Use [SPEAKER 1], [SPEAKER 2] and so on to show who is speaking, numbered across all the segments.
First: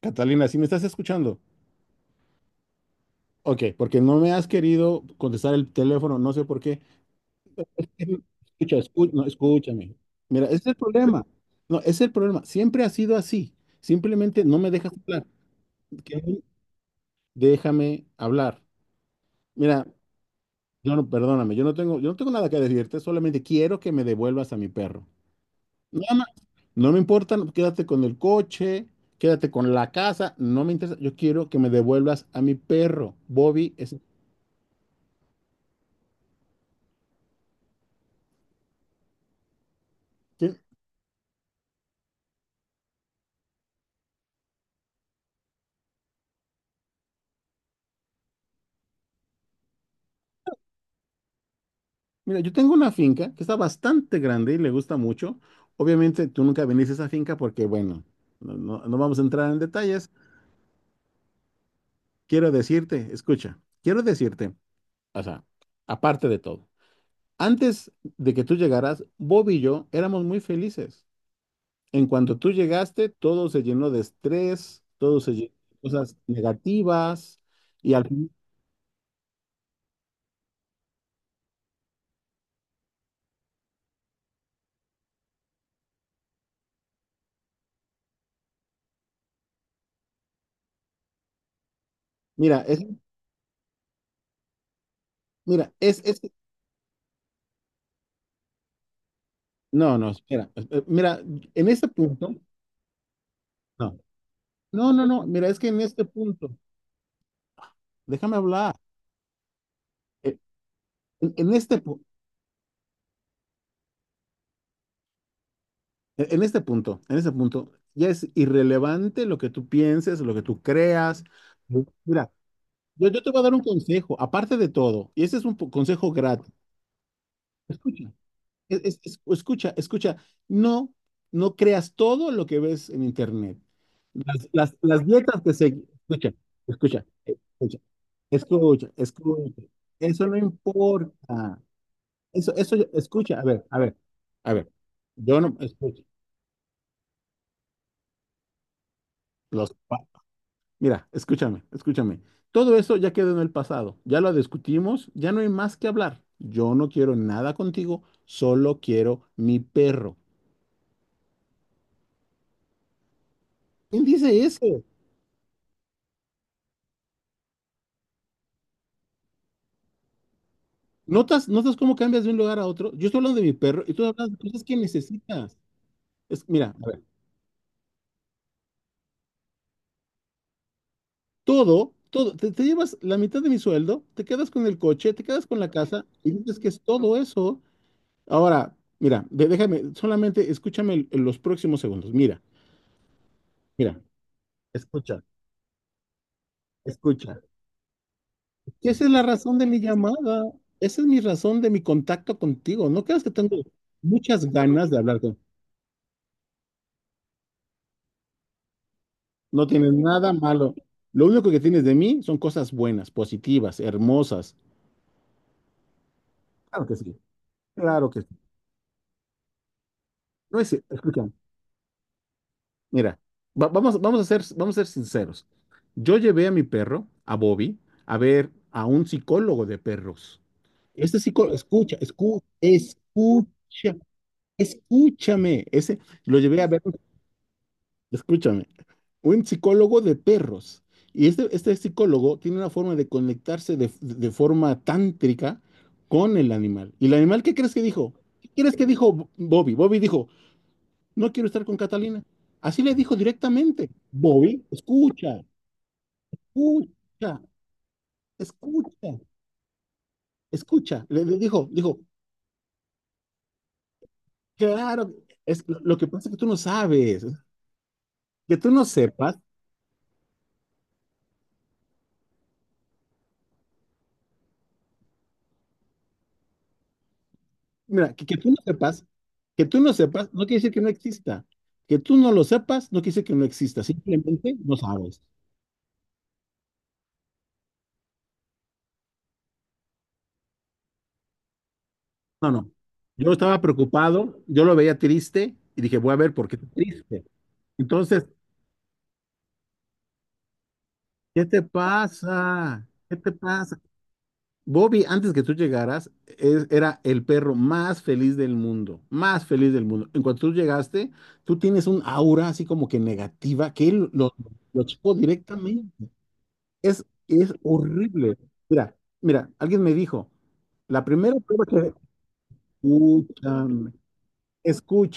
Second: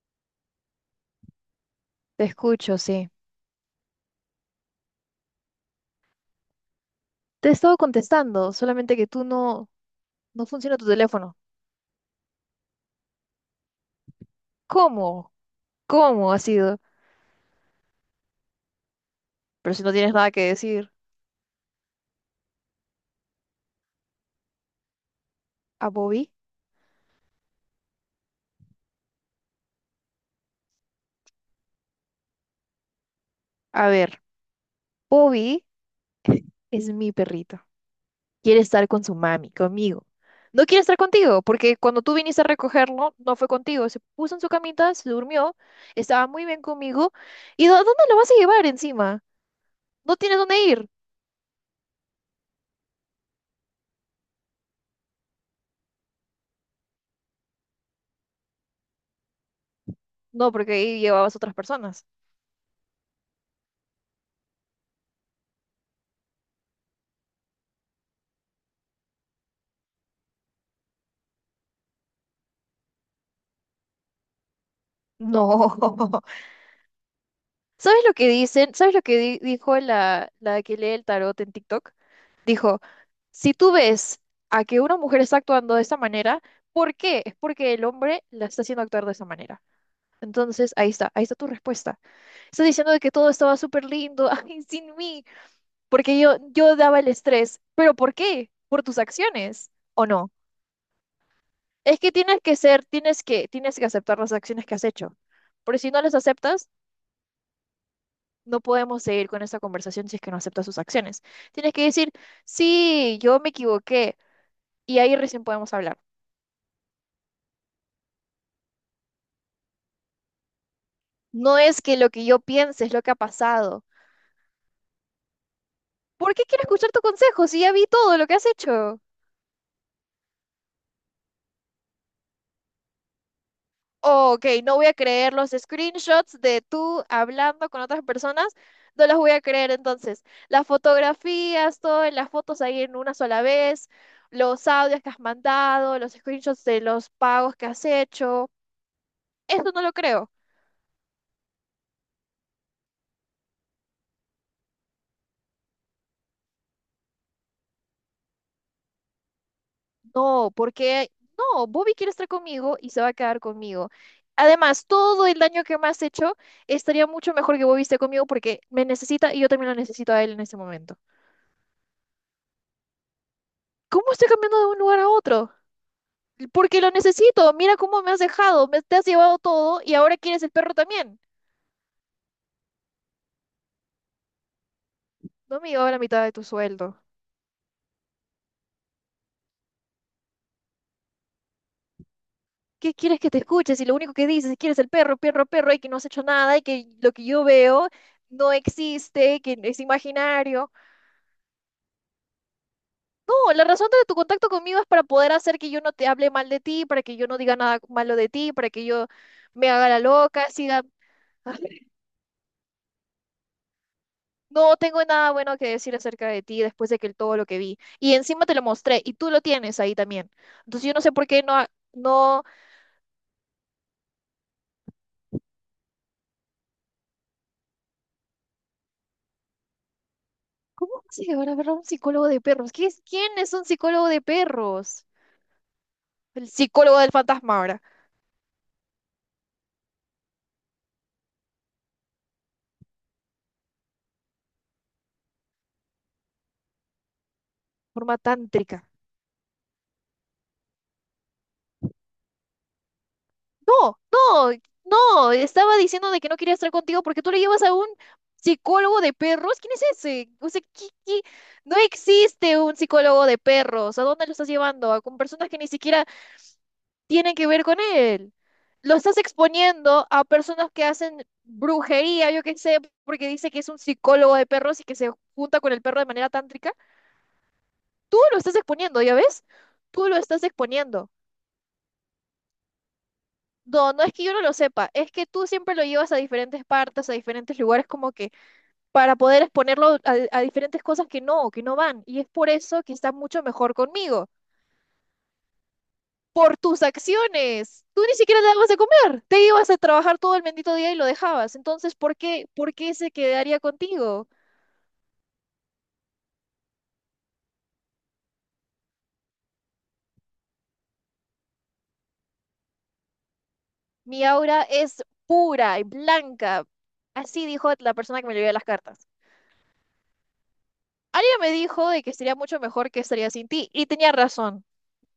[SPEAKER 1] ¿Catalina, si me estás escuchando?
[SPEAKER 2] Te escucho, sí.
[SPEAKER 1] Ok, porque no me has querido contestar el teléfono, no sé por qué.
[SPEAKER 2] Te he estado contestando,
[SPEAKER 1] Escucha,
[SPEAKER 2] solamente que
[SPEAKER 1] no,
[SPEAKER 2] tú no,
[SPEAKER 1] escúchame.
[SPEAKER 2] no
[SPEAKER 1] Mira, ese es el
[SPEAKER 2] funciona tu
[SPEAKER 1] problema.
[SPEAKER 2] teléfono.
[SPEAKER 1] No, ese es el problema. Siempre ha sido así. Simplemente no me dejas hablar.
[SPEAKER 2] ¿Cómo? ¿Cómo ha
[SPEAKER 1] Kevin,
[SPEAKER 2] sido?
[SPEAKER 1] déjame hablar.
[SPEAKER 2] Pero si
[SPEAKER 1] Mira,
[SPEAKER 2] no tienes nada que decir
[SPEAKER 1] yo no, perdóname, yo no tengo nada que decirte, solamente quiero que me devuelvas a mi perro.
[SPEAKER 2] a
[SPEAKER 1] Nada más.
[SPEAKER 2] Bobby,
[SPEAKER 1] No me importa, no, quédate con el coche, quédate con la casa, no me interesa. Yo quiero que me devuelvas a mi perro. Bobby
[SPEAKER 2] a
[SPEAKER 1] es.
[SPEAKER 2] ver, Bobby es mi perrito. Quiere estar con su mami, conmigo. No quiere estar contigo, porque cuando tú viniste a recogerlo, no fue contigo. Se puso en su camita, se durmió, estaba muy bien conmigo. ¿Y dónde lo vas a llevar encima? ¿No tienes dónde ir?
[SPEAKER 1] Mira, yo tengo una finca que está bastante grande y le gusta mucho. Obviamente tú nunca viniste a esa finca porque, bueno, no vamos a entrar en detalles.
[SPEAKER 2] No, porque ahí llevabas otras personas.
[SPEAKER 1] Quiero decirte, escucha, o sea, aparte de todo, antes de que tú llegaras, Bob y yo éramos muy felices. En cuanto tú llegaste, todo se llenó de estrés, todo se llenó
[SPEAKER 2] No.
[SPEAKER 1] de cosas negativas y
[SPEAKER 2] ¿Sabes
[SPEAKER 1] al
[SPEAKER 2] lo que
[SPEAKER 1] fin,
[SPEAKER 2] dicen? ¿Sabes lo que dijo la que lee el tarot en TikTok? Dijo, si tú ves a que una mujer está actuando de esta manera, ¿por qué? Es porque el hombre la está haciendo actuar de esa manera. Entonces, ahí está tu respuesta.
[SPEAKER 1] mira,
[SPEAKER 2] Estás
[SPEAKER 1] es,
[SPEAKER 2] diciendo de que todo estaba súper lindo, ay, sin mí,
[SPEAKER 1] mira, es,
[SPEAKER 2] porque
[SPEAKER 1] es,
[SPEAKER 2] yo daba el estrés. ¿Pero por qué? ¿Por tus acciones?
[SPEAKER 1] no,
[SPEAKER 2] ¿O
[SPEAKER 1] no,
[SPEAKER 2] no?
[SPEAKER 1] espera, mira, en este
[SPEAKER 2] Es que
[SPEAKER 1] punto...
[SPEAKER 2] tienes que ser, tienes que
[SPEAKER 1] no.
[SPEAKER 2] aceptar las acciones que has
[SPEAKER 1] No, no,
[SPEAKER 2] hecho.
[SPEAKER 1] no, mira, es que
[SPEAKER 2] Porque
[SPEAKER 1] en
[SPEAKER 2] si no
[SPEAKER 1] este
[SPEAKER 2] las
[SPEAKER 1] punto,
[SPEAKER 2] aceptas,
[SPEAKER 1] déjame
[SPEAKER 2] no
[SPEAKER 1] hablar,
[SPEAKER 2] podemos seguir con esta conversación si es que
[SPEAKER 1] eh,
[SPEAKER 2] no aceptas sus acciones.
[SPEAKER 1] en, en
[SPEAKER 2] Tienes
[SPEAKER 1] este,
[SPEAKER 2] que
[SPEAKER 1] pu-
[SPEAKER 2] decir, sí, yo me equivoqué y ahí recién podemos hablar.
[SPEAKER 1] en este punto, ya es irrelevante lo que tú pienses, lo que tú creas.
[SPEAKER 2] No es que lo que
[SPEAKER 1] Mira,
[SPEAKER 2] yo piense es lo
[SPEAKER 1] yo,
[SPEAKER 2] que ha
[SPEAKER 1] yo te voy a dar un
[SPEAKER 2] pasado.
[SPEAKER 1] consejo, aparte de todo, y ese es un consejo
[SPEAKER 2] ¿Por qué
[SPEAKER 1] gratis.
[SPEAKER 2] quiero escuchar tu consejo si ya vi
[SPEAKER 1] Escucha,
[SPEAKER 2] todo lo que has hecho?
[SPEAKER 1] escucha, no, no creas todo lo que ves en internet.
[SPEAKER 2] Oh, ok,
[SPEAKER 1] Las, las,
[SPEAKER 2] no voy a
[SPEAKER 1] las
[SPEAKER 2] creer
[SPEAKER 1] dietas
[SPEAKER 2] los
[SPEAKER 1] que se... Escucha,
[SPEAKER 2] screenshots de tú
[SPEAKER 1] escucha,
[SPEAKER 2] hablando
[SPEAKER 1] escucha,
[SPEAKER 2] con otras personas.
[SPEAKER 1] escucha,
[SPEAKER 2] No las voy a
[SPEAKER 1] escucha,
[SPEAKER 2] creer entonces.
[SPEAKER 1] eso no
[SPEAKER 2] Las
[SPEAKER 1] importa.
[SPEAKER 2] fotografías, todas las fotos ahí en una
[SPEAKER 1] Escucha,
[SPEAKER 2] sola
[SPEAKER 1] a ver, a
[SPEAKER 2] vez,
[SPEAKER 1] ver, a
[SPEAKER 2] los
[SPEAKER 1] ver.
[SPEAKER 2] audios que has
[SPEAKER 1] Yo no,
[SPEAKER 2] mandado,
[SPEAKER 1] escucha,
[SPEAKER 2] los screenshots de los pagos que has hecho. Esto
[SPEAKER 1] los,
[SPEAKER 2] no lo
[SPEAKER 1] pa-
[SPEAKER 2] creo.
[SPEAKER 1] mira, escúchame. Todo eso ya quedó en el pasado, ya lo discutimos, ya no hay más que hablar. Yo no quiero nada contigo, solo quiero mi perro.
[SPEAKER 2] No, porque no, Bobby quiere estar conmigo y se va a quedar conmigo.
[SPEAKER 1] ¿Quién dice eso?
[SPEAKER 2] Además, todo el daño que me has hecho estaría mucho mejor que Bobby esté conmigo porque me necesita y yo también lo necesito a él en este momento.
[SPEAKER 1] ¿Notas cómo cambias de un lugar a otro? Yo estoy hablando de mi perro y tú
[SPEAKER 2] ¿Cómo estoy
[SPEAKER 1] hablas de
[SPEAKER 2] cambiando
[SPEAKER 1] cosas
[SPEAKER 2] de
[SPEAKER 1] que
[SPEAKER 2] un lugar a otro?
[SPEAKER 1] necesitas. Mira,
[SPEAKER 2] Porque
[SPEAKER 1] a
[SPEAKER 2] lo
[SPEAKER 1] ver,
[SPEAKER 2] necesito. Mira cómo me has dejado, me te has llevado todo y ahora quieres el perro también.
[SPEAKER 1] te llevas la mitad de mi sueldo, te quedas con el coche, te quedas con
[SPEAKER 2] No me
[SPEAKER 1] la
[SPEAKER 2] llevaba la
[SPEAKER 1] casa
[SPEAKER 2] mitad
[SPEAKER 1] y
[SPEAKER 2] de tu
[SPEAKER 1] dices que es
[SPEAKER 2] sueldo.
[SPEAKER 1] todo eso. Ahora, mira, déjame, solamente escúchame los próximos segundos. Mira,
[SPEAKER 2] ¿Qué quieres que te escuches? Y lo
[SPEAKER 1] mira,
[SPEAKER 2] único que dices es que quieres el perro,
[SPEAKER 1] escucha,
[SPEAKER 2] perro, perro y que no has hecho nada y que lo que
[SPEAKER 1] escucha.
[SPEAKER 2] yo veo no
[SPEAKER 1] ¿Qué esa es la
[SPEAKER 2] existe,
[SPEAKER 1] razón
[SPEAKER 2] que
[SPEAKER 1] de mi
[SPEAKER 2] es
[SPEAKER 1] llamada?
[SPEAKER 2] imaginario.
[SPEAKER 1] Esa es mi razón de mi contacto contigo. ¿No creas que
[SPEAKER 2] No,
[SPEAKER 1] tengo
[SPEAKER 2] la razón de tu
[SPEAKER 1] muchas
[SPEAKER 2] contacto conmigo es
[SPEAKER 1] ganas de
[SPEAKER 2] para
[SPEAKER 1] hablar
[SPEAKER 2] poder
[SPEAKER 1] con...
[SPEAKER 2] hacer que yo no te hable mal de ti, para que yo no diga nada malo de ti, para que yo
[SPEAKER 1] No
[SPEAKER 2] me haga
[SPEAKER 1] tienes
[SPEAKER 2] la
[SPEAKER 1] nada
[SPEAKER 2] loca,
[SPEAKER 1] malo.
[SPEAKER 2] siga...
[SPEAKER 1] Lo único que tienes de mí son cosas buenas, positivas, hermosas.
[SPEAKER 2] No tengo nada bueno que decir acerca de ti
[SPEAKER 1] Claro
[SPEAKER 2] después
[SPEAKER 1] que
[SPEAKER 2] de que
[SPEAKER 1] sí,
[SPEAKER 2] todo lo que vi.
[SPEAKER 1] claro
[SPEAKER 2] Y
[SPEAKER 1] que sí.
[SPEAKER 2] encima te lo mostré y tú lo tienes ahí también.
[SPEAKER 1] No es,
[SPEAKER 2] Entonces yo no sé por
[SPEAKER 1] escúchame.
[SPEAKER 2] qué no... No,
[SPEAKER 1] Mira, vamos, vamos a ser sinceros. Yo llevé a mi perro, a Bobby, a ver a un psicólogo de perros.
[SPEAKER 2] ¿cómo
[SPEAKER 1] Este
[SPEAKER 2] se van a
[SPEAKER 1] psicólogo,
[SPEAKER 2] ver a un psicólogo de perros? ¿Qué ¿Quién es un
[SPEAKER 1] escucha,
[SPEAKER 2] psicólogo de perros?
[SPEAKER 1] escúchame. Ese lo
[SPEAKER 2] El
[SPEAKER 1] llevé a ver,
[SPEAKER 2] psicólogo del fantasma ahora,
[SPEAKER 1] escúchame. Un psicólogo de perros. Y este psicólogo tiene una forma de conectarse de forma tántrica con el animal. ¿Y el animal qué crees que dijo?
[SPEAKER 2] forma
[SPEAKER 1] ¿Qué crees que
[SPEAKER 2] tántrica.
[SPEAKER 1] dijo Bobby? Bobby dijo, no quiero estar con Catalina. Así le dijo directamente.
[SPEAKER 2] No, no,
[SPEAKER 1] Bobby,
[SPEAKER 2] no, estaba diciendo de que no quería estar contigo porque tú le
[SPEAKER 1] escucha,
[SPEAKER 2] llevas a un psicólogo de
[SPEAKER 1] escucha,
[SPEAKER 2] perros. ¿Quién es ese? O sea,
[SPEAKER 1] escucha.
[SPEAKER 2] ¿qué? No
[SPEAKER 1] Dijo,
[SPEAKER 2] existe un psicólogo de perros. ¿A dónde lo estás llevando? A
[SPEAKER 1] claro,
[SPEAKER 2] con personas que ni
[SPEAKER 1] lo
[SPEAKER 2] siquiera
[SPEAKER 1] que pasa es que tú no sabes.
[SPEAKER 2] tienen que ver con él.
[SPEAKER 1] Que tú no
[SPEAKER 2] Lo estás
[SPEAKER 1] sepas,
[SPEAKER 2] exponiendo a personas que hacen brujería, yo qué sé, porque dice que es un psicólogo de perros y que se junta con el perro de manera tántrica.
[SPEAKER 1] mira,
[SPEAKER 2] Tú
[SPEAKER 1] que
[SPEAKER 2] lo
[SPEAKER 1] tú
[SPEAKER 2] estás
[SPEAKER 1] no
[SPEAKER 2] exponiendo,
[SPEAKER 1] sepas,
[SPEAKER 2] ¿ya ves? Tú lo
[SPEAKER 1] no
[SPEAKER 2] estás
[SPEAKER 1] quiere decir que no
[SPEAKER 2] exponiendo.
[SPEAKER 1] exista. Que tú no lo sepas, no quiere decir que no exista,
[SPEAKER 2] No, no es que yo no lo
[SPEAKER 1] simplemente no
[SPEAKER 2] sepa, es
[SPEAKER 1] sabes.
[SPEAKER 2] que tú siempre lo llevas a diferentes partes, a diferentes lugares, como que para poder exponerlo a diferentes cosas que no van. Y es
[SPEAKER 1] No,
[SPEAKER 2] por
[SPEAKER 1] no.
[SPEAKER 2] eso que estás
[SPEAKER 1] Yo
[SPEAKER 2] mucho
[SPEAKER 1] estaba
[SPEAKER 2] mejor conmigo,
[SPEAKER 1] preocupado, yo lo veía triste y dije, voy a ver por qué
[SPEAKER 2] por
[SPEAKER 1] está
[SPEAKER 2] tus
[SPEAKER 1] triste.
[SPEAKER 2] acciones. Tú ni
[SPEAKER 1] Entonces,
[SPEAKER 2] siquiera te dabas de comer, te ibas a trabajar todo el bendito día y lo
[SPEAKER 1] ¿qué
[SPEAKER 2] dejabas.
[SPEAKER 1] te
[SPEAKER 2] Entonces, por
[SPEAKER 1] pasa?
[SPEAKER 2] qué se
[SPEAKER 1] ¿Qué te
[SPEAKER 2] quedaría
[SPEAKER 1] pasa?
[SPEAKER 2] contigo?
[SPEAKER 1] Bobby, antes que tú llegaras, era el perro más feliz del mundo, más feliz del mundo. En cuanto tú llegaste, tú tienes un aura así como que negativa que él
[SPEAKER 2] Mi
[SPEAKER 1] lo,
[SPEAKER 2] aura
[SPEAKER 1] lo
[SPEAKER 2] es
[SPEAKER 1] chocó
[SPEAKER 2] pura y
[SPEAKER 1] directamente.
[SPEAKER 2] blanca.
[SPEAKER 1] Es,
[SPEAKER 2] Así
[SPEAKER 1] es
[SPEAKER 2] dijo la persona que me
[SPEAKER 1] horrible.
[SPEAKER 2] leyó las
[SPEAKER 1] Mira,
[SPEAKER 2] cartas.
[SPEAKER 1] alguien me dijo, la primera
[SPEAKER 2] Alguien me
[SPEAKER 1] prueba
[SPEAKER 2] dijo
[SPEAKER 1] que...
[SPEAKER 2] de que sería mucho mejor que estaría sin ti, y
[SPEAKER 1] Escúchame,
[SPEAKER 2] tenía razón.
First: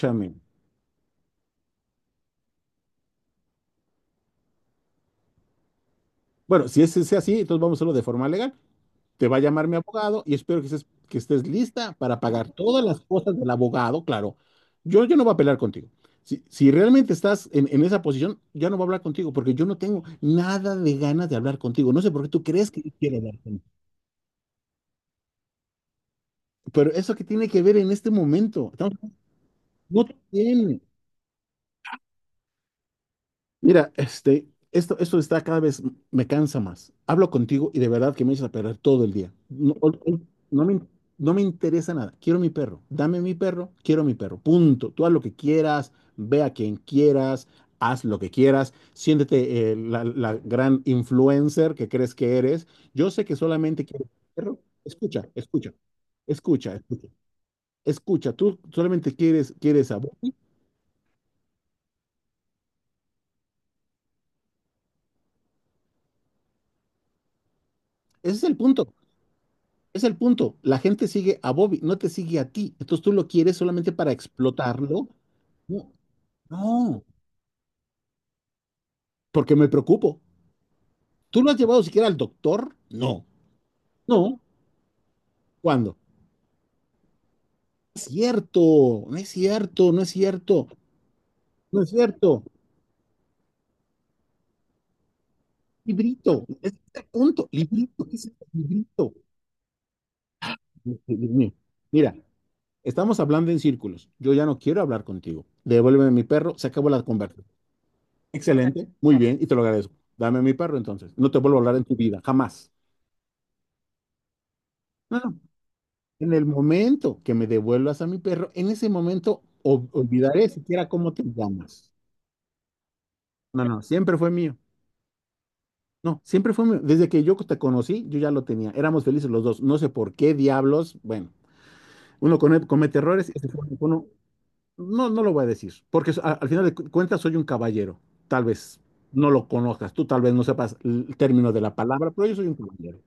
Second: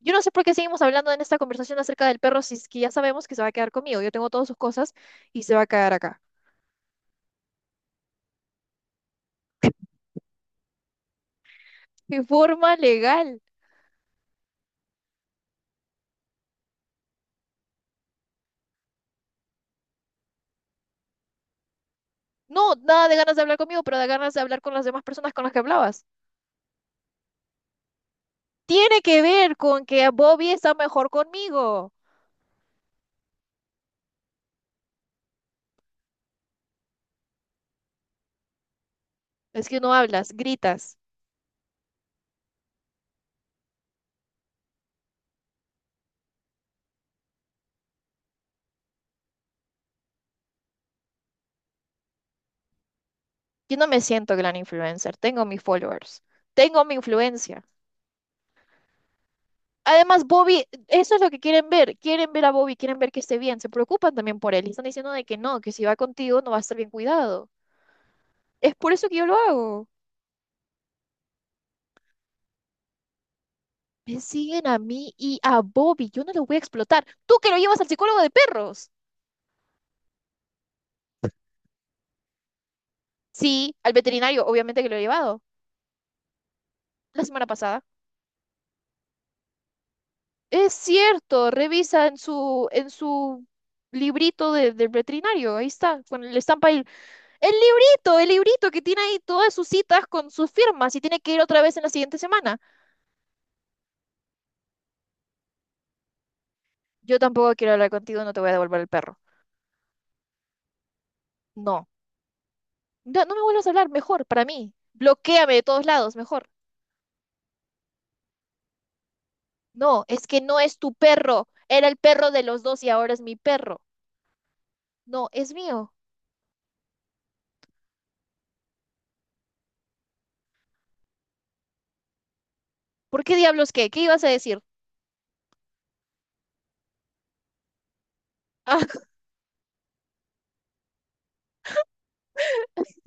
[SPEAKER 2] Yo no sé por qué seguimos hablando en esta conversación acerca del perro si es que ya sabemos que se va a quedar conmigo. Yo tengo todas sus cosas y se va a quedar acá.
[SPEAKER 1] Bueno, si es así, entonces vamos a hacerlo de forma legal. Te va a llamar mi abogado y espero que estés, lista para
[SPEAKER 2] De
[SPEAKER 1] pagar
[SPEAKER 2] forma
[SPEAKER 1] todas las cosas
[SPEAKER 2] legal.
[SPEAKER 1] del abogado, claro. Yo no voy a pelear contigo. Si realmente estás en esa posición, ya no voy a hablar contigo porque yo no tengo nada de ganas de hablar contigo. No sé por qué tú crees
[SPEAKER 2] No,
[SPEAKER 1] que yo
[SPEAKER 2] nada de
[SPEAKER 1] quiero
[SPEAKER 2] ganas
[SPEAKER 1] hablar
[SPEAKER 2] de hablar
[SPEAKER 1] contigo.
[SPEAKER 2] conmigo, pero de ganas de hablar con las demás personas con las que hablabas.
[SPEAKER 1] Pero eso que tiene que ver en este momento.
[SPEAKER 2] Tiene que ver con
[SPEAKER 1] No
[SPEAKER 2] que Bobby está
[SPEAKER 1] tiene.
[SPEAKER 2] mejor conmigo.
[SPEAKER 1] Mira, esto está cada vez, me cansa más. Hablo contigo y de verdad que me echas a perder todo el día.
[SPEAKER 2] Es
[SPEAKER 1] No,
[SPEAKER 2] que no hablas, gritas.
[SPEAKER 1] no me interesa nada. Quiero mi perro. Dame mi perro, quiero mi perro. Punto. Tú haz lo que quieras, ve a quien quieras, haz lo que quieras. Siéntete la gran influencer que crees que eres. Yo sé que
[SPEAKER 2] Yo
[SPEAKER 1] solamente
[SPEAKER 2] no me
[SPEAKER 1] quieres
[SPEAKER 2] siento gran
[SPEAKER 1] perro.
[SPEAKER 2] influencer.
[SPEAKER 1] Escucha,
[SPEAKER 2] Tengo mis
[SPEAKER 1] escucha,
[SPEAKER 2] followers.
[SPEAKER 1] escucha,
[SPEAKER 2] Tengo mi
[SPEAKER 1] escucha.
[SPEAKER 2] influencia.
[SPEAKER 1] Escucha, tú solamente quieres, a
[SPEAKER 2] Además,
[SPEAKER 1] Buki.
[SPEAKER 2] Bobby, eso es lo que quieren ver. Quieren ver a Bobby, quieren ver que esté bien. Se preocupan también por él. Y están diciendo de que no, que si va contigo no va a estar bien cuidado.
[SPEAKER 1] Ese es el
[SPEAKER 2] Es
[SPEAKER 1] punto.
[SPEAKER 2] por eso que yo lo hago.
[SPEAKER 1] Es el punto. La gente sigue a Bobby, no te sigue a ti. Entonces tú lo quieres solamente para
[SPEAKER 2] Me siguen a
[SPEAKER 1] explotarlo.
[SPEAKER 2] mí y a
[SPEAKER 1] No,
[SPEAKER 2] Bobby. Yo no lo voy a
[SPEAKER 1] no,
[SPEAKER 2] explotar. Tú que lo llevas al psicólogo de perros.
[SPEAKER 1] porque me preocupo. ¿Tú lo has llevado siquiera al doctor? No.
[SPEAKER 2] Sí, al
[SPEAKER 1] No.
[SPEAKER 2] veterinario, obviamente que lo he llevado.
[SPEAKER 1] ¿Cuándo? No
[SPEAKER 2] La semana pasada.
[SPEAKER 1] es cierto, no es cierto, no es cierto,
[SPEAKER 2] Es cierto,
[SPEAKER 1] no es
[SPEAKER 2] revisa en
[SPEAKER 1] cierto.
[SPEAKER 2] su librito del veterinario. Ahí está, con el
[SPEAKER 1] Librito,
[SPEAKER 2] estampa
[SPEAKER 1] es
[SPEAKER 2] ahí.
[SPEAKER 1] el punto. Librito, ¿qué es
[SPEAKER 2] El
[SPEAKER 1] esto?
[SPEAKER 2] librito que tiene
[SPEAKER 1] Librito.
[SPEAKER 2] ahí todas sus citas con sus firmas y tiene
[SPEAKER 1] Dios
[SPEAKER 2] que ir
[SPEAKER 1] mío.
[SPEAKER 2] otra vez en la
[SPEAKER 1] Mira,
[SPEAKER 2] siguiente semana.
[SPEAKER 1] estamos hablando en círculos. Yo ya no quiero hablar contigo. Devuélveme mi perro, se acabó la
[SPEAKER 2] Yo
[SPEAKER 1] conversación.
[SPEAKER 2] tampoco quiero hablar contigo, no te voy a devolver
[SPEAKER 1] Excelente,
[SPEAKER 2] el
[SPEAKER 1] muy
[SPEAKER 2] perro.
[SPEAKER 1] bien, y te lo agradezco. Dame a mi perro entonces. No te vuelvo a hablar en
[SPEAKER 2] No.
[SPEAKER 1] tu vida, jamás.
[SPEAKER 2] No, no me vuelvas a hablar, mejor, para mí.
[SPEAKER 1] No, no.
[SPEAKER 2] Bloquéame de todos lados,
[SPEAKER 1] En el
[SPEAKER 2] mejor.
[SPEAKER 1] momento que me devuelvas a mi perro, en ese momento
[SPEAKER 2] No, es que
[SPEAKER 1] olvidaré
[SPEAKER 2] no es
[SPEAKER 1] siquiera
[SPEAKER 2] tu
[SPEAKER 1] cómo te
[SPEAKER 2] perro. Era
[SPEAKER 1] llamas.
[SPEAKER 2] el perro de los dos y ahora es mi
[SPEAKER 1] No, no,
[SPEAKER 2] perro.
[SPEAKER 1] siempre fue mío.
[SPEAKER 2] No, es mío.
[SPEAKER 1] No, siempre fue mío. Desde que yo te conocí, yo ya lo tenía. Éramos felices los dos. No sé por qué diablos. Bueno, uno comete
[SPEAKER 2] ¿Por
[SPEAKER 1] errores.
[SPEAKER 2] qué
[SPEAKER 1] Este fue
[SPEAKER 2] diablos qué? ¿Qué
[SPEAKER 1] uno,
[SPEAKER 2] ibas a decir?
[SPEAKER 1] no, no lo voy a decir, porque al final de cuentas soy un caballero. Tal vez
[SPEAKER 2] Ah,
[SPEAKER 1] no lo conozcas, tú tal vez no sepas el término de la palabra, pero yo soy un caballero.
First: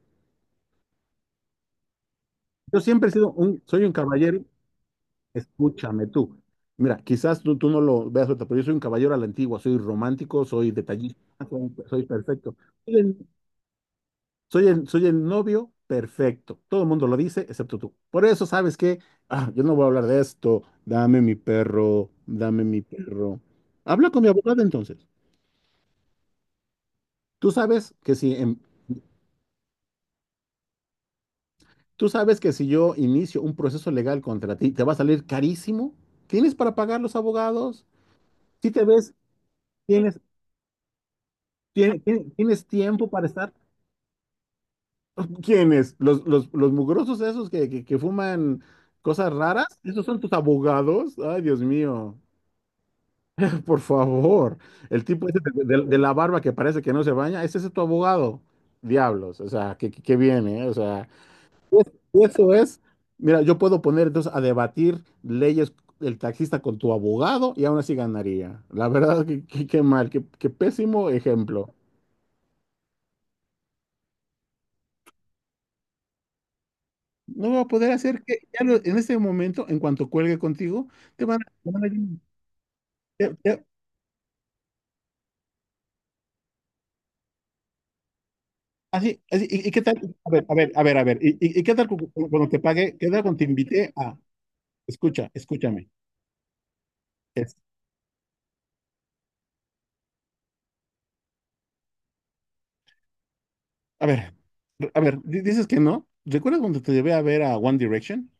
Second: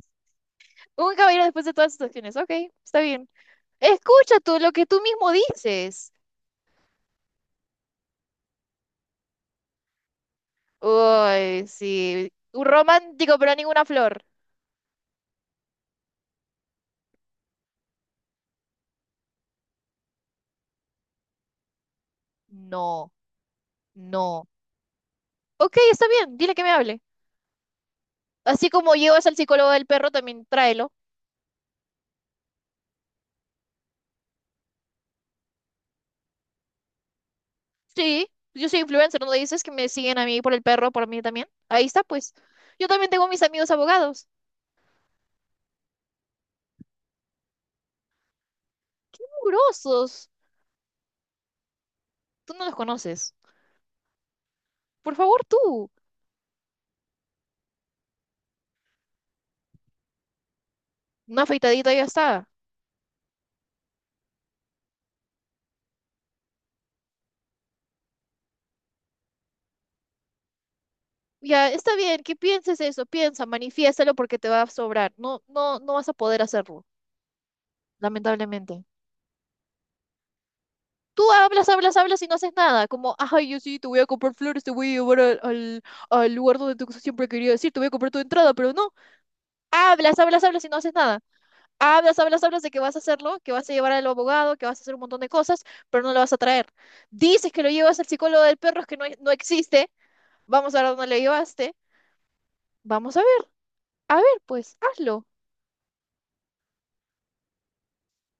[SPEAKER 2] un caballero después de todas estas acciones. Ok,
[SPEAKER 1] Yo
[SPEAKER 2] está
[SPEAKER 1] siempre he
[SPEAKER 2] bien.
[SPEAKER 1] sido soy un
[SPEAKER 2] Escucha
[SPEAKER 1] caballero,
[SPEAKER 2] tú lo que tú mismo
[SPEAKER 1] escúchame
[SPEAKER 2] dices.
[SPEAKER 1] tú. Mira, quizás tú no lo veas, ahorita, pero yo soy un caballero a la antigua, soy romántico, soy detallista,
[SPEAKER 2] Uy,
[SPEAKER 1] soy
[SPEAKER 2] sí.
[SPEAKER 1] perfecto.
[SPEAKER 2] Un
[SPEAKER 1] Soy el,
[SPEAKER 2] romántico, pero ninguna flor.
[SPEAKER 1] soy el novio perfecto. Todo el mundo lo dice, excepto tú. Por eso, ¿sabes qué? Ah, yo no voy a hablar de esto. Dame mi perro, dame mi
[SPEAKER 2] No,
[SPEAKER 1] perro. Habla con mi
[SPEAKER 2] no.
[SPEAKER 1] abogado entonces.
[SPEAKER 2] Ok, está bien. Dile que me hable.
[SPEAKER 1] Tú sabes que si, em-
[SPEAKER 2] Así como llevas al psicólogo del perro, también tráelo.
[SPEAKER 1] tú sabes que si yo inicio un proceso legal contra ti, te va a salir carísimo. ¿Tienes para pagar los abogados?
[SPEAKER 2] Sí, yo
[SPEAKER 1] Si
[SPEAKER 2] soy
[SPEAKER 1] te ves...
[SPEAKER 2] influencer, ¿no dices que me siguen
[SPEAKER 1] Tienes
[SPEAKER 2] a mí por el perro, por mí también? Ahí está, pues.
[SPEAKER 1] ¿Tienes
[SPEAKER 2] Yo
[SPEAKER 1] tiempo
[SPEAKER 2] también
[SPEAKER 1] para
[SPEAKER 2] tengo mis
[SPEAKER 1] estar?
[SPEAKER 2] amigos abogados.
[SPEAKER 1] ¿Quiénes? ¿Los mugrosos esos que fuman cosas raras? ¿Esos son
[SPEAKER 2] Grosos.
[SPEAKER 1] tus abogados? Ay, Dios mío,
[SPEAKER 2] Tú no los conoces.
[SPEAKER 1] por favor. El
[SPEAKER 2] Por
[SPEAKER 1] tipo ese
[SPEAKER 2] favor, tú.
[SPEAKER 1] de la barba que parece que no se baña, ¿es ese tu abogado? Diablos, o sea, que viene, ¿eh? O sea,
[SPEAKER 2] Una afeitadita y ya está.
[SPEAKER 1] eso es. Mira, yo puedo poner entonces a debatir leyes el taxista con tu abogado y aún así ganaría. La verdad, qué mal, qué pésimo
[SPEAKER 2] Ya,
[SPEAKER 1] ejemplo.
[SPEAKER 2] está bien, que pienses eso, piensa, manifiéstalo porque te va a sobrar. No vas a poder hacerlo,
[SPEAKER 1] No va a poder hacer que ya
[SPEAKER 2] lamentablemente.
[SPEAKER 1] en este momento, en cuanto cuelgue contigo,
[SPEAKER 2] Tú
[SPEAKER 1] te van a...
[SPEAKER 2] hablas,
[SPEAKER 1] te van a-
[SPEAKER 2] hablas, hablas y no haces nada. Como,
[SPEAKER 1] te-
[SPEAKER 2] ay, yo
[SPEAKER 1] te-
[SPEAKER 2] sí, te voy a comprar flores, te voy a llevar al, al lugar donde tú siempre quería decir, te voy a comprar tu entrada, pero no.
[SPEAKER 1] así, así, ¿y qué tal?
[SPEAKER 2] Hablas,
[SPEAKER 1] A
[SPEAKER 2] hablas,
[SPEAKER 1] ver, a
[SPEAKER 2] hablas y
[SPEAKER 1] ver,
[SPEAKER 2] no
[SPEAKER 1] a
[SPEAKER 2] haces
[SPEAKER 1] ver, a ver.
[SPEAKER 2] nada.
[SPEAKER 1] ¿Y qué tal
[SPEAKER 2] Hablas, hablas,
[SPEAKER 1] cuando te
[SPEAKER 2] hablas de que vas
[SPEAKER 1] pague?
[SPEAKER 2] a
[SPEAKER 1] ¿Qué tal cuando
[SPEAKER 2] hacerlo,
[SPEAKER 1] te
[SPEAKER 2] que vas a llevar
[SPEAKER 1] invité
[SPEAKER 2] al
[SPEAKER 1] a...
[SPEAKER 2] abogado, que vas a hacer un montón de
[SPEAKER 1] Escucha,
[SPEAKER 2] cosas,
[SPEAKER 1] escúchame.
[SPEAKER 2] pero no lo vas a traer. Dices
[SPEAKER 1] es-
[SPEAKER 2] que lo llevas al psicólogo del perro, es que no, no existe, vamos a ver dónde le llevaste. Vamos
[SPEAKER 1] a
[SPEAKER 2] a
[SPEAKER 1] ver,
[SPEAKER 2] ver, pues
[SPEAKER 1] a ver,
[SPEAKER 2] hazlo.
[SPEAKER 1] dices que no. ¿Recuerdas cuando te llevé a ver a One Direction?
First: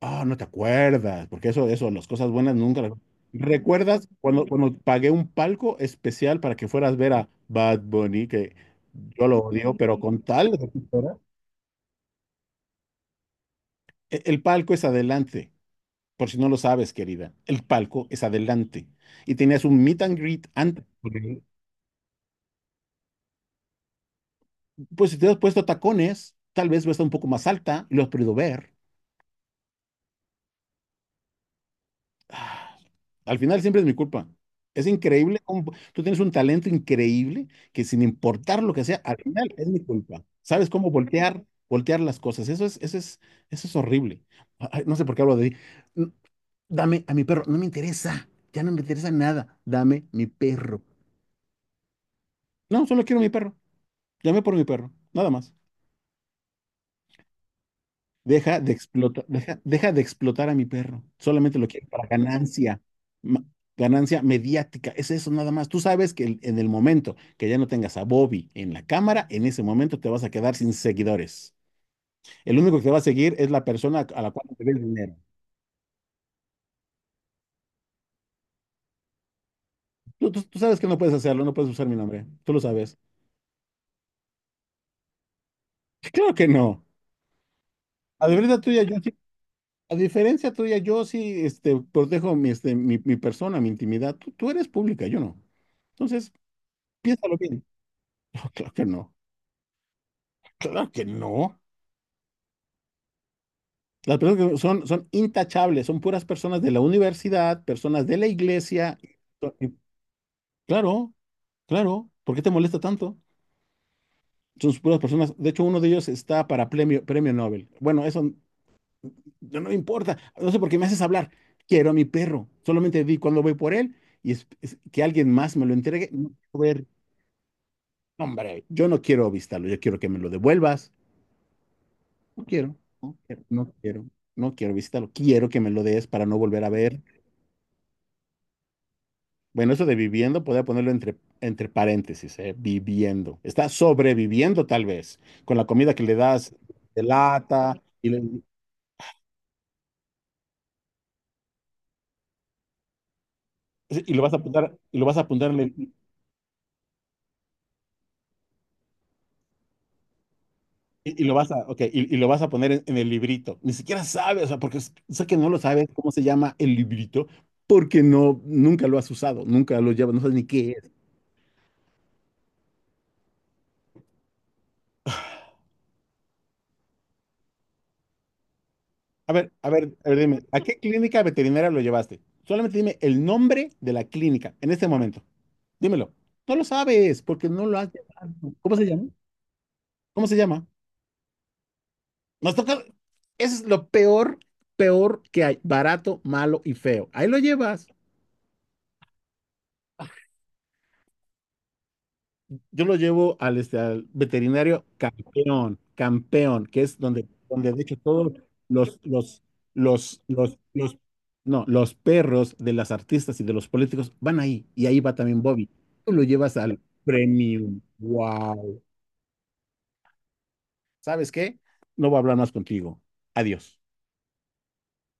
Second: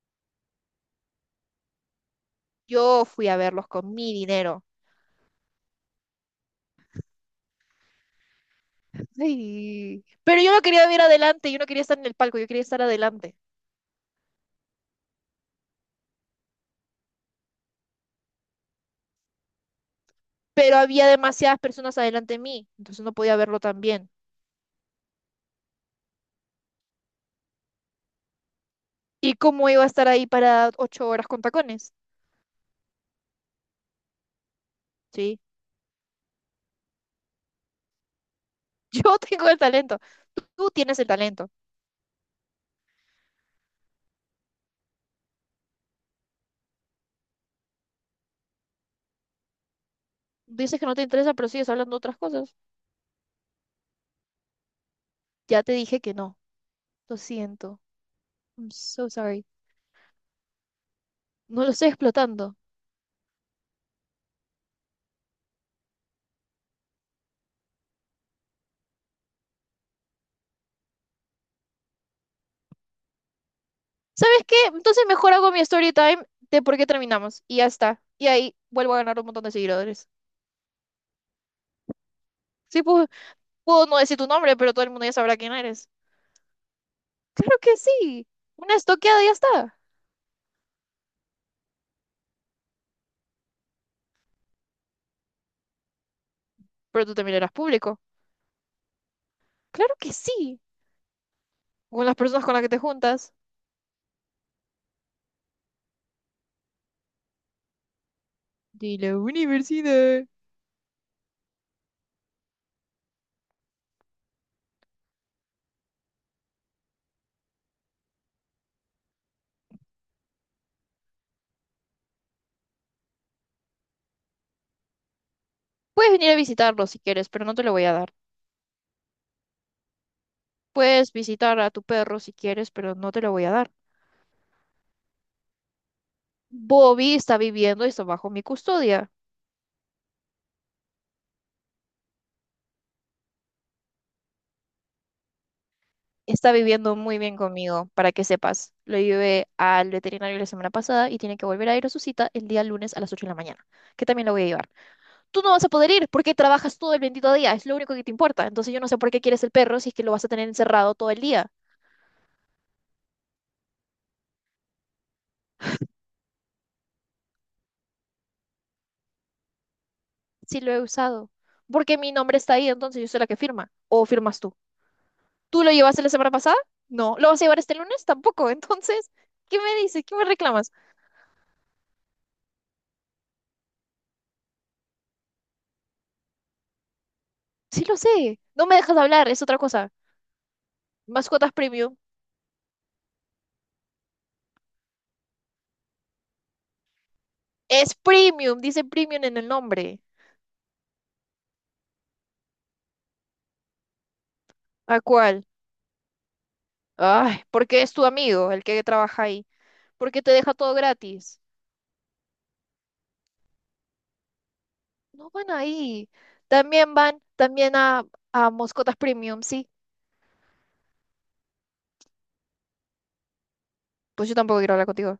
[SPEAKER 1] Ah, no te acuerdas, porque eso, las cosas buenas nunca las...
[SPEAKER 2] Yo fui a verlos con
[SPEAKER 1] ¿Recuerdas
[SPEAKER 2] mi dinero.
[SPEAKER 1] cuando pagué un palco especial para que fueras a ver a Bad Bunny, que yo lo odio, pero
[SPEAKER 2] Ay,
[SPEAKER 1] con
[SPEAKER 2] pero
[SPEAKER 1] tal...
[SPEAKER 2] yo
[SPEAKER 1] de
[SPEAKER 2] no quería ver
[SPEAKER 1] recuperar?
[SPEAKER 2] adelante, yo no quería estar en el palco, yo quería estar adelante.
[SPEAKER 1] El palco es adelante, por si no lo sabes, querida. El palco es adelante. Y tenías un meet and greet
[SPEAKER 2] Pero
[SPEAKER 1] antes.
[SPEAKER 2] había
[SPEAKER 1] Ok.
[SPEAKER 2] demasiadas personas adelante de mí, entonces no podía verlo tan bien.
[SPEAKER 1] Pues si te has puesto tacones, tal vez va a estar un poco más alta y lo has podido ver.
[SPEAKER 2] ¿Y cómo iba a estar ahí para 8 horas con tacones?
[SPEAKER 1] Ah, al final siempre es mi culpa. Es increíble.
[SPEAKER 2] Sí,
[SPEAKER 1] Tú tienes un talento increíble que sin importar lo que sea, al
[SPEAKER 2] yo tengo
[SPEAKER 1] final
[SPEAKER 2] el
[SPEAKER 1] es mi
[SPEAKER 2] talento.
[SPEAKER 1] culpa. ¿Sabes
[SPEAKER 2] Tú
[SPEAKER 1] cómo
[SPEAKER 2] tienes el talento.
[SPEAKER 1] voltear las cosas? Eso es horrible. Ay, no sé por qué hablo de... Dame a mi perro. No me interesa. Ya no me interesa nada. Dame mi perro.
[SPEAKER 2] Dices que no te interesa, pero sigues hablando de otras cosas.
[SPEAKER 1] No, solo quiero mi perro. Llamé por mi perro, nada más.
[SPEAKER 2] Ya te dije que no. Lo siento.
[SPEAKER 1] Deja
[SPEAKER 2] I'm
[SPEAKER 1] de
[SPEAKER 2] so
[SPEAKER 1] explotar,
[SPEAKER 2] sorry.
[SPEAKER 1] deja de explotar a mi perro. Solamente
[SPEAKER 2] No
[SPEAKER 1] lo
[SPEAKER 2] lo
[SPEAKER 1] quiero
[SPEAKER 2] estoy
[SPEAKER 1] para
[SPEAKER 2] explotando.
[SPEAKER 1] ganancia, ma- ganancia mediática. Es eso nada más. Tú sabes que en el momento que ya no tengas a Bobby en la cámara, en ese momento te vas a quedar sin seguidores. El único que te va a seguir es la persona a la
[SPEAKER 2] ¿Sabes
[SPEAKER 1] cual
[SPEAKER 2] qué?
[SPEAKER 1] te debes
[SPEAKER 2] Entonces
[SPEAKER 1] dinero.
[SPEAKER 2] mejor hago mi story time de por qué terminamos. Y ya está. Y ahí vuelvo a ganar un montón de seguidores.
[SPEAKER 1] Tú sabes que no puedes hacerlo, no puedes usar mi nombre. Tú lo
[SPEAKER 2] Sí,
[SPEAKER 1] sabes.
[SPEAKER 2] puedo, puedo no decir tu nombre, pero todo el mundo ya sabrá quién eres.
[SPEAKER 1] Claro que no.
[SPEAKER 2] Claro que sí.
[SPEAKER 1] A la verdad
[SPEAKER 2] Una
[SPEAKER 1] tuya, yo
[SPEAKER 2] estoqueada y ya está.
[SPEAKER 1] A diferencia tuya, yo sí, protejo mi, mi persona, mi intimidad. Tú eres pública, yo no. Entonces,
[SPEAKER 2] Pero tú también
[SPEAKER 1] piénsalo
[SPEAKER 2] eras
[SPEAKER 1] bien.
[SPEAKER 2] público.
[SPEAKER 1] No, claro que no.
[SPEAKER 2] Claro que sí.
[SPEAKER 1] Claro que no.
[SPEAKER 2] Con las personas con las que te juntas.
[SPEAKER 1] Las personas que son, intachables, son puras personas de la universidad, personas de la
[SPEAKER 2] De
[SPEAKER 1] iglesia.
[SPEAKER 2] la
[SPEAKER 1] Y-
[SPEAKER 2] universidad.
[SPEAKER 1] Claro, claro. ¿Por qué te molesta tanto? Son puras personas. De hecho, uno de ellos está para premio Nobel. Bueno, eso. No, no me importa. No sé por qué me haces hablar. Quiero a mi perro. Solamente vi cuando voy por él y es que alguien más me lo entregue.
[SPEAKER 2] Puedes
[SPEAKER 1] No
[SPEAKER 2] venir a
[SPEAKER 1] quiero ver.
[SPEAKER 2] visitarlo si quieres, pero no te lo voy a dar.
[SPEAKER 1] No, hombre, yo no quiero visitarlo. Yo quiero que me lo devuelvas.
[SPEAKER 2] Puedes visitar a tu perro si
[SPEAKER 1] No
[SPEAKER 2] quieres,
[SPEAKER 1] quiero.
[SPEAKER 2] pero no
[SPEAKER 1] No
[SPEAKER 2] te lo
[SPEAKER 1] quiero.
[SPEAKER 2] voy a
[SPEAKER 1] No
[SPEAKER 2] dar.
[SPEAKER 1] quiero No quiero visitarlo. Quiero que me lo des para no volver a ver.
[SPEAKER 2] Bobby está viviendo y está bajo mi custodia.
[SPEAKER 1] Bueno, eso de viviendo, podría ponerlo entre paréntesis, ¿eh? Viviendo. Está sobreviviendo tal vez con la comida que le
[SPEAKER 2] Está
[SPEAKER 1] das
[SPEAKER 2] viviendo
[SPEAKER 1] de
[SPEAKER 2] muy bien
[SPEAKER 1] lata
[SPEAKER 2] conmigo,
[SPEAKER 1] y,
[SPEAKER 2] para
[SPEAKER 1] le-
[SPEAKER 2] que sepas. Lo llevé al veterinario la semana pasada y tiene que volver a ir a su cita el día lunes a las 8 de la mañana, que
[SPEAKER 1] y lo
[SPEAKER 2] también
[SPEAKER 1] vas
[SPEAKER 2] la
[SPEAKER 1] a
[SPEAKER 2] voy a llevar.
[SPEAKER 1] apuntar, y lo vas a
[SPEAKER 2] Tú
[SPEAKER 1] apuntar
[SPEAKER 2] no
[SPEAKER 1] en
[SPEAKER 2] vas a poder
[SPEAKER 1] el-
[SPEAKER 2] ir porque trabajas todo el bendito día, es lo único que te importa. Entonces yo no sé por qué quieres el perro si es que lo vas a tener encerrado todo el
[SPEAKER 1] Y, y lo vas
[SPEAKER 2] día.
[SPEAKER 1] a, ok, y, y lo vas a poner en el librito. Ni siquiera sabes, o sea, porque sé que no lo sabes cómo se llama el librito, porque no, nunca lo has usado, nunca lo llevas, no sabes ni
[SPEAKER 2] Si
[SPEAKER 1] qué
[SPEAKER 2] lo he
[SPEAKER 1] es.
[SPEAKER 2] usado. Porque mi nombre está ahí, entonces yo soy la que firma. ¿O firmas tú? ¿Tú lo llevaste la semana pasada? No. ¿Lo vas a llevar este lunes? Tampoco. Entonces,
[SPEAKER 1] A ver,
[SPEAKER 2] ¿qué
[SPEAKER 1] a
[SPEAKER 2] me
[SPEAKER 1] ver,
[SPEAKER 2] dices?
[SPEAKER 1] a
[SPEAKER 2] ¿Qué
[SPEAKER 1] ver,
[SPEAKER 2] me
[SPEAKER 1] dime, ¿a
[SPEAKER 2] reclamas?
[SPEAKER 1] qué clínica veterinaria lo llevaste? Solamente dime el nombre de la clínica en este momento. Dímelo. No lo sabes, porque no lo
[SPEAKER 2] Sí
[SPEAKER 1] has
[SPEAKER 2] lo
[SPEAKER 1] llevado.
[SPEAKER 2] sé. No me
[SPEAKER 1] ¿Cómo se
[SPEAKER 2] dejas
[SPEAKER 1] llama?
[SPEAKER 2] hablar, es otra cosa.
[SPEAKER 1] ¿Cómo se llama?
[SPEAKER 2] Mascotas Premium.
[SPEAKER 1] Nos toca. Eso es lo peor, peor que hay. Barato, malo y feo. Ahí lo llevas.
[SPEAKER 2] Es premium, dice premium en el nombre.
[SPEAKER 1] Yo lo llevo al veterinario
[SPEAKER 2] ¿A cuál?
[SPEAKER 1] campeón, campeón, que es donde,
[SPEAKER 2] Ay,
[SPEAKER 1] de
[SPEAKER 2] porque es
[SPEAKER 1] hecho
[SPEAKER 2] tu
[SPEAKER 1] todos
[SPEAKER 2] amigo el que
[SPEAKER 1] los,
[SPEAKER 2] trabaja
[SPEAKER 1] los,
[SPEAKER 2] ahí.
[SPEAKER 1] los,
[SPEAKER 2] Porque te deja
[SPEAKER 1] los,
[SPEAKER 2] todo
[SPEAKER 1] los,
[SPEAKER 2] gratis.
[SPEAKER 1] no, los perros de las artistas y de los políticos van ahí, y ahí va
[SPEAKER 2] No
[SPEAKER 1] también
[SPEAKER 2] van
[SPEAKER 1] Bobby.
[SPEAKER 2] ahí.
[SPEAKER 1] Tú lo llevas al
[SPEAKER 2] También van,
[SPEAKER 1] premium.
[SPEAKER 2] a
[SPEAKER 1] Wow.
[SPEAKER 2] Moscotas Premium, sí.
[SPEAKER 1] ¿Sabes qué? No voy a hablar más contigo. Adiós.
[SPEAKER 2] Pues yo tampoco quiero hablar contigo.